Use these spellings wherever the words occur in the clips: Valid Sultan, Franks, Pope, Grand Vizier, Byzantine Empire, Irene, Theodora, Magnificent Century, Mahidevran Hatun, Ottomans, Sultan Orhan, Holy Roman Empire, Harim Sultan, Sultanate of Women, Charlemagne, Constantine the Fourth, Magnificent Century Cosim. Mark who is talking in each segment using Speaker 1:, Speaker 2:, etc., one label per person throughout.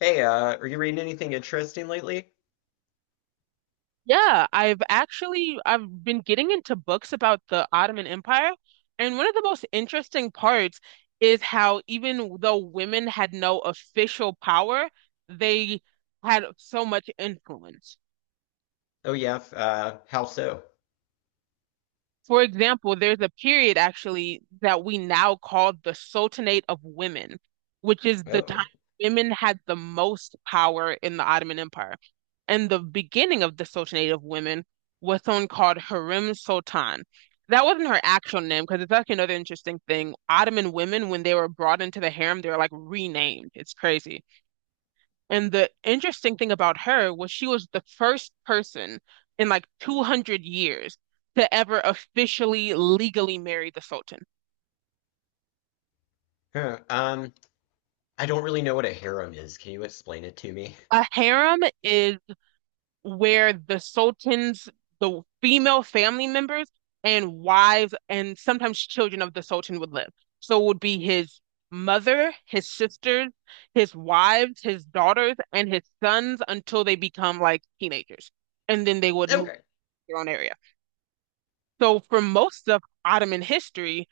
Speaker 1: Hey, are you reading anything interesting lately?
Speaker 2: Yeah, I've been getting into books about the Ottoman Empire, and one of the most interesting parts is how even though women had no official power, they had so much influence.
Speaker 1: Oh yeah, how so?
Speaker 2: For example, there's a period actually that we now call the Sultanate of Women, which is the time
Speaker 1: Oh,
Speaker 2: women had the most power in the Ottoman Empire. And the beginning of the Sultanate of Women was someone called Harim Sultan. That wasn't her actual name because it's actually another interesting thing. Ottoman women, when they were brought into the harem, they were like renamed. It's crazy. And the interesting thing about her was she was the first person in like 200 years to ever officially legally marry the Sultan.
Speaker 1: huh. Um, I don't really know what a harem is. Can you explain it to me?
Speaker 2: A harem is where the Sultan's, the female family members and wives and sometimes children of the Sultan would live. So it would be his mother, his sisters, his wives, his daughters, and his sons until they become like teenagers. And then they would move
Speaker 1: Okay.
Speaker 2: to their own area. So for most of Ottoman history,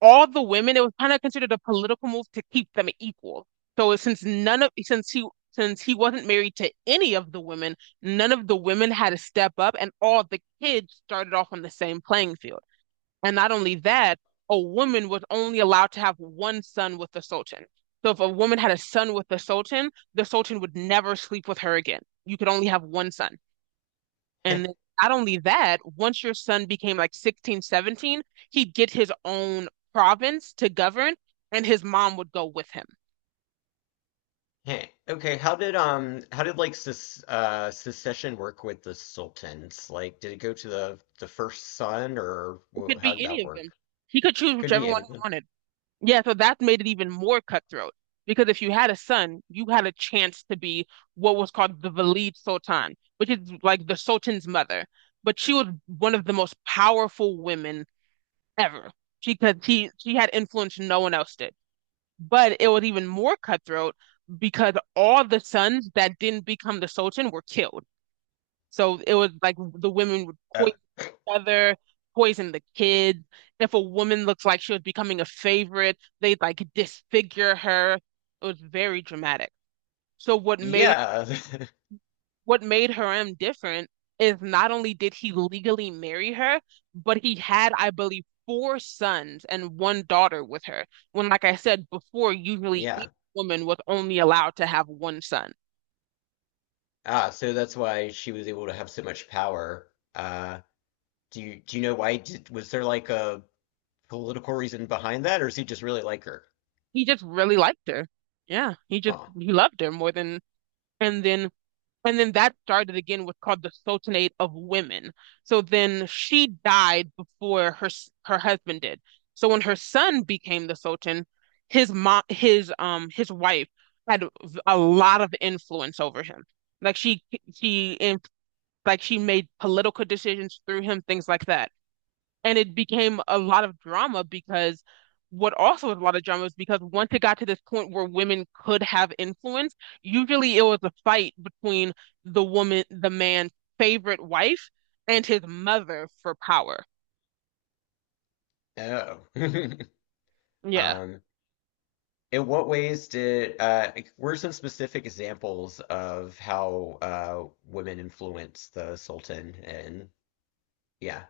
Speaker 2: all the women, it was kind of considered a political move to keep them equal. So since none of since he wasn't married to any of the women, none of the women had to step up, and all the kids started off on the same playing field. And not only that, a woman was only allowed to have one son with the Sultan. So if a woman had a son with the Sultan would never sleep with her again. You could only have one son.
Speaker 1: Heh,
Speaker 2: And then not only that, once your son became like 16, 17, he'd get his own province to govern, and his mom would go with him.
Speaker 1: heh. Okay, how did like ses secession work with the sultans? Like, did it go to the first son or
Speaker 2: It could
Speaker 1: how
Speaker 2: be
Speaker 1: did
Speaker 2: any
Speaker 1: that
Speaker 2: of them.
Speaker 1: work?
Speaker 2: He could choose
Speaker 1: Could
Speaker 2: whichever
Speaker 1: be any
Speaker 2: one
Speaker 1: of
Speaker 2: he
Speaker 1: them.
Speaker 2: wanted. Yeah, so that made it even more cutthroat because if you had a son, you had a chance to be what was called the Valid Sultan, which is like the Sultan's mother. But she was one of the most powerful women ever. She had influence no one else did. But it was even more cutthroat because all the sons that didn't become the Sultan were killed. So it was like the women would
Speaker 1: Oh,
Speaker 2: poison each other, poison the kids. If a woman looks like she was becoming a favorite, they'd like disfigure her. It was very dramatic. So what made
Speaker 1: yeah.
Speaker 2: what made Harem different is not only did he legally marry her, but he had, I believe, four sons and one daughter with her. When, like I said before, usually each
Speaker 1: Yeah.
Speaker 2: woman was only allowed to have one son.
Speaker 1: Ah, so that's why she was able to have so much power. Do you know why did was there like a political reason behind that, or does he just really like her?
Speaker 2: He just really liked her. Yeah, he just
Speaker 1: Huh.
Speaker 2: he loved her more than. And then And then that started again with called the Sultanate of Women. So then she died before her husband did. So when her son became the Sultan, his mom, his wife had a lot of influence over him. Like she in like she made political decisions through him, things like that. And it became a lot of drama because what also was a lot of drama is because once it got to this point where women could have influence, usually it was a fight between the woman, the man's favorite wife and his mother for power.
Speaker 1: Oh.
Speaker 2: Yeah.
Speaker 1: Um, in what ways did like, what some specific examples of how women influence the Sultan? And yeah,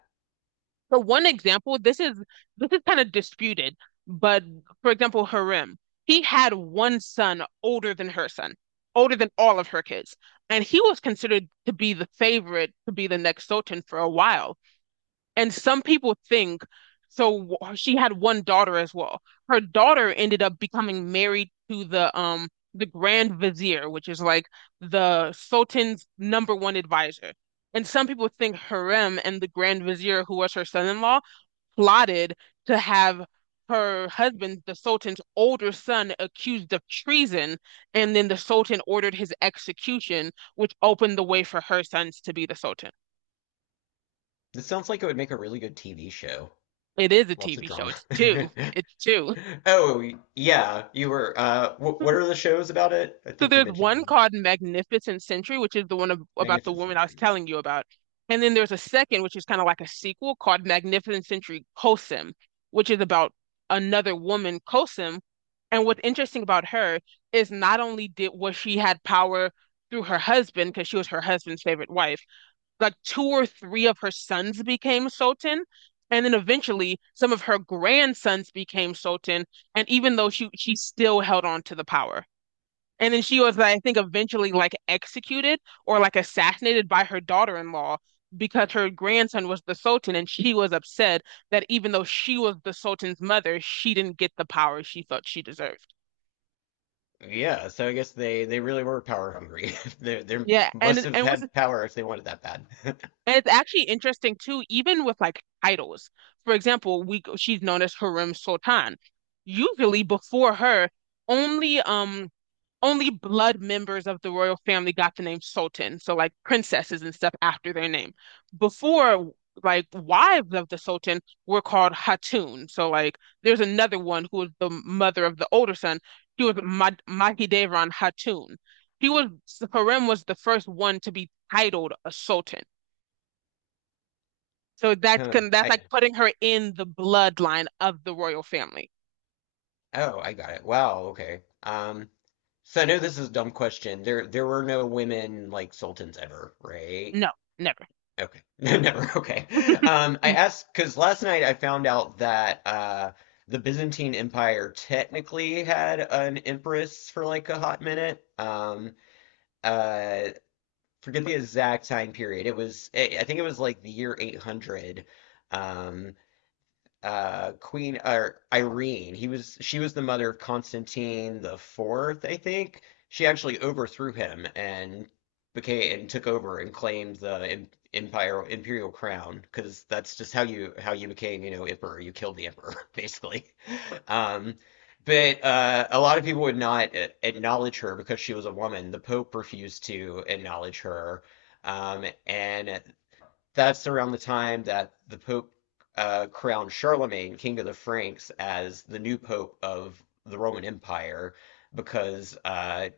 Speaker 2: So one example, this is kind of disputed, but for example, Harem, he had one son older than her son, older than all of her kids. And he was considered to be the favorite to be the next Sultan for a while. And some people think so. She had one daughter as well. Her daughter ended up becoming married to the Grand Vizier, which is like the Sultan's number one advisor. And some people think Harem and the Grand Vizier, who was her son-in-law, plotted to have her husband, the Sultan's older son, accused of treason, and then the Sultan ordered his execution, which opened the way for her sons to be the Sultan.
Speaker 1: this sounds like it would make a really good TV show.
Speaker 2: It is a
Speaker 1: Lots of
Speaker 2: TV show.
Speaker 1: drama.
Speaker 2: It's two. It's two.
Speaker 1: Oh yeah, you were. Wh what are the shows about it? I
Speaker 2: So
Speaker 1: think you
Speaker 2: there's
Speaker 1: mentioned
Speaker 2: one
Speaker 1: them.
Speaker 2: called Magnificent Century, which is the one about the
Speaker 1: Magnificent
Speaker 2: woman I was
Speaker 1: Century.
Speaker 2: telling you about. And then there's a second, which is kind of like a sequel called Magnificent Century Cosim, which is about another woman, Cosim. And what's interesting about her is not only did was she had power through her husband, because she was her husband's favorite wife, like two or three of her sons became Sultan, and then eventually some of her grandsons became Sultan. And even though she still held on to the power, and then she was, I think, eventually like executed or like assassinated by her daughter-in-law because her grandson was the Sultan, and she was upset that even though she was the Sultan's mother, she didn't get the power she thought she deserved.
Speaker 1: Yeah, so I guess they really were power hungry. They
Speaker 2: Yeah,
Speaker 1: must
Speaker 2: and
Speaker 1: have
Speaker 2: and what's
Speaker 1: had power if they wanted that bad.
Speaker 2: And it's actually interesting too, even with like titles. For example, we she's known as Harem Sultan. Usually before her, only um only blood members of the royal family got the name Sultan. So like princesses and stuff after their name. Before like wives of the Sultan were called Hatun. So like there's another one who was the mother of the older son. She was Mad Mahidevran Hatun. He was Harem was the first one to be titled a Sultan. So that
Speaker 1: Huh.
Speaker 2: can that's like
Speaker 1: I
Speaker 2: putting her in the bloodline of the royal family.
Speaker 1: oh, I got it. Wow, okay. So I know this is a dumb question. There were no women like sultans ever, right?
Speaker 2: No, never.
Speaker 1: Okay. No, never. Okay. I asked because last night I found out that the Byzantine Empire technically had an empress for like a hot minute. Uh, forget the exact time period. It was I think it was like the year 800. Um, Queen or Irene. He was she was the mother of Constantine the Fourth, I think. She actually overthrew him and became and took over and claimed the empire imperial crown because that's just how you became, you know, emperor. You killed the emperor basically. Um But a lot of people would not acknowledge her because she was a woman. The Pope refused to acknowledge her. And that's around the time that the Pope crowned Charlemagne King of the Franks as the new Pope of the Roman Empire because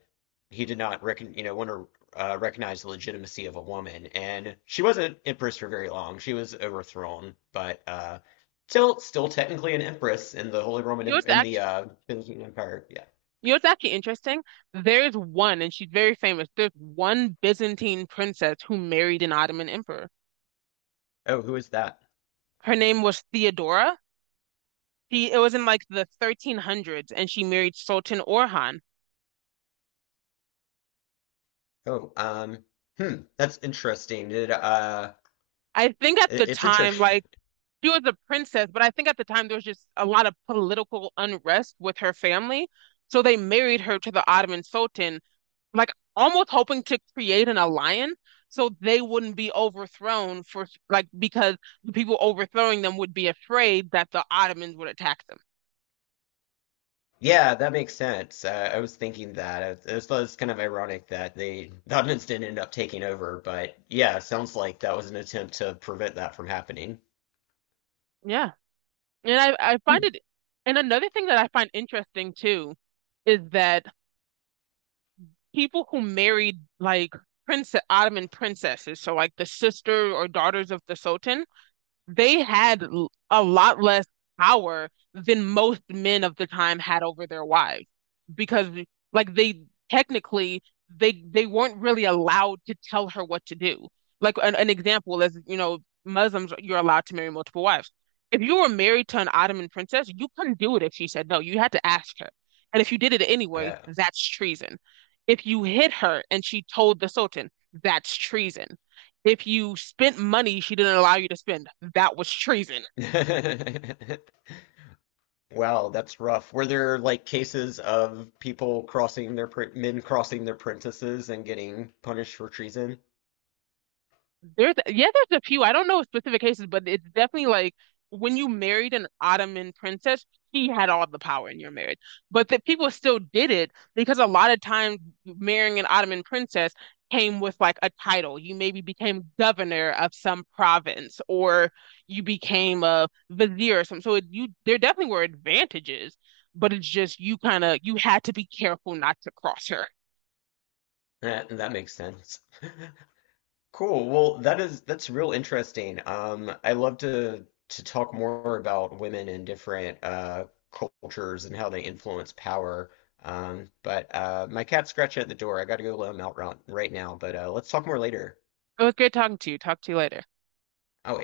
Speaker 1: he did not you know want to recognize the legitimacy of a woman, and she wasn't empress for very long. She was overthrown, but still technically an empress in the Holy Roman
Speaker 2: Yours
Speaker 1: in the
Speaker 2: actually,
Speaker 1: Byzantine Empire. Yeah.
Speaker 2: yours actually interesting. There's one, and she's very famous. There's one Byzantine princess who married an Ottoman emperor.
Speaker 1: Oh, who is that?
Speaker 2: Her name was Theodora. She, it was in like the 1300s, and she married Sultan Orhan.
Speaker 1: Oh, hmm, that's interesting. Did
Speaker 2: I think at the
Speaker 1: it's
Speaker 2: time,
Speaker 1: interesting.
Speaker 2: like she was a princess, but I think at the time there was just a lot of political unrest with her family. So they married her to the Ottoman Sultan, like almost hoping to create an alliance so they wouldn't be overthrown for like because the people overthrowing them would be afraid that the Ottomans would attack them.
Speaker 1: Yeah, that makes sense. I was thinking that. It was kind of ironic that the Ottomans didn't end up taking over, but yeah, it sounds like that was an attempt to prevent that from happening.
Speaker 2: Yeah. And I find
Speaker 1: Hmm.
Speaker 2: it, and another thing that I find interesting too is that people who married like prince Ottoman princesses, so like the sister or daughters of the Sultan, they had a lot less power than most men of the time had over their wives because like they technically they weren't really allowed to tell her what to do. Like an example is, you know, Muslims, you're allowed to marry multiple wives. If you were married to an Ottoman princess, you couldn't do it if she said no. You had to ask her. And if you did it anyway,
Speaker 1: Yeah.
Speaker 2: that's treason. If you hit her and she told the Sultan, that's treason. If you spent money she didn't allow you to spend, that was treason.
Speaker 1: Wow, that's rough. Were there like cases of people crossing their pr men crossing their princesses and getting punished for treason?
Speaker 2: There's yeah, there's a few. I don't know specific cases, but it's definitely like when you married an Ottoman princess, he had all the power in your marriage. But that people still did it because a lot of times marrying an Ottoman princess came with like a title. You maybe became governor of some province or you became a vizier or something. So you there definitely were advantages, but it's just you kind of you had to be careful not to cross her.
Speaker 1: That makes sense. Cool. Well, that's real interesting. I love to talk more about women in different cultures and how they influence power. But my cat's scratching at the door. I got to go let him out right now. But let's talk more later.
Speaker 2: It was good talking to you. Talk to you later.
Speaker 1: Oh,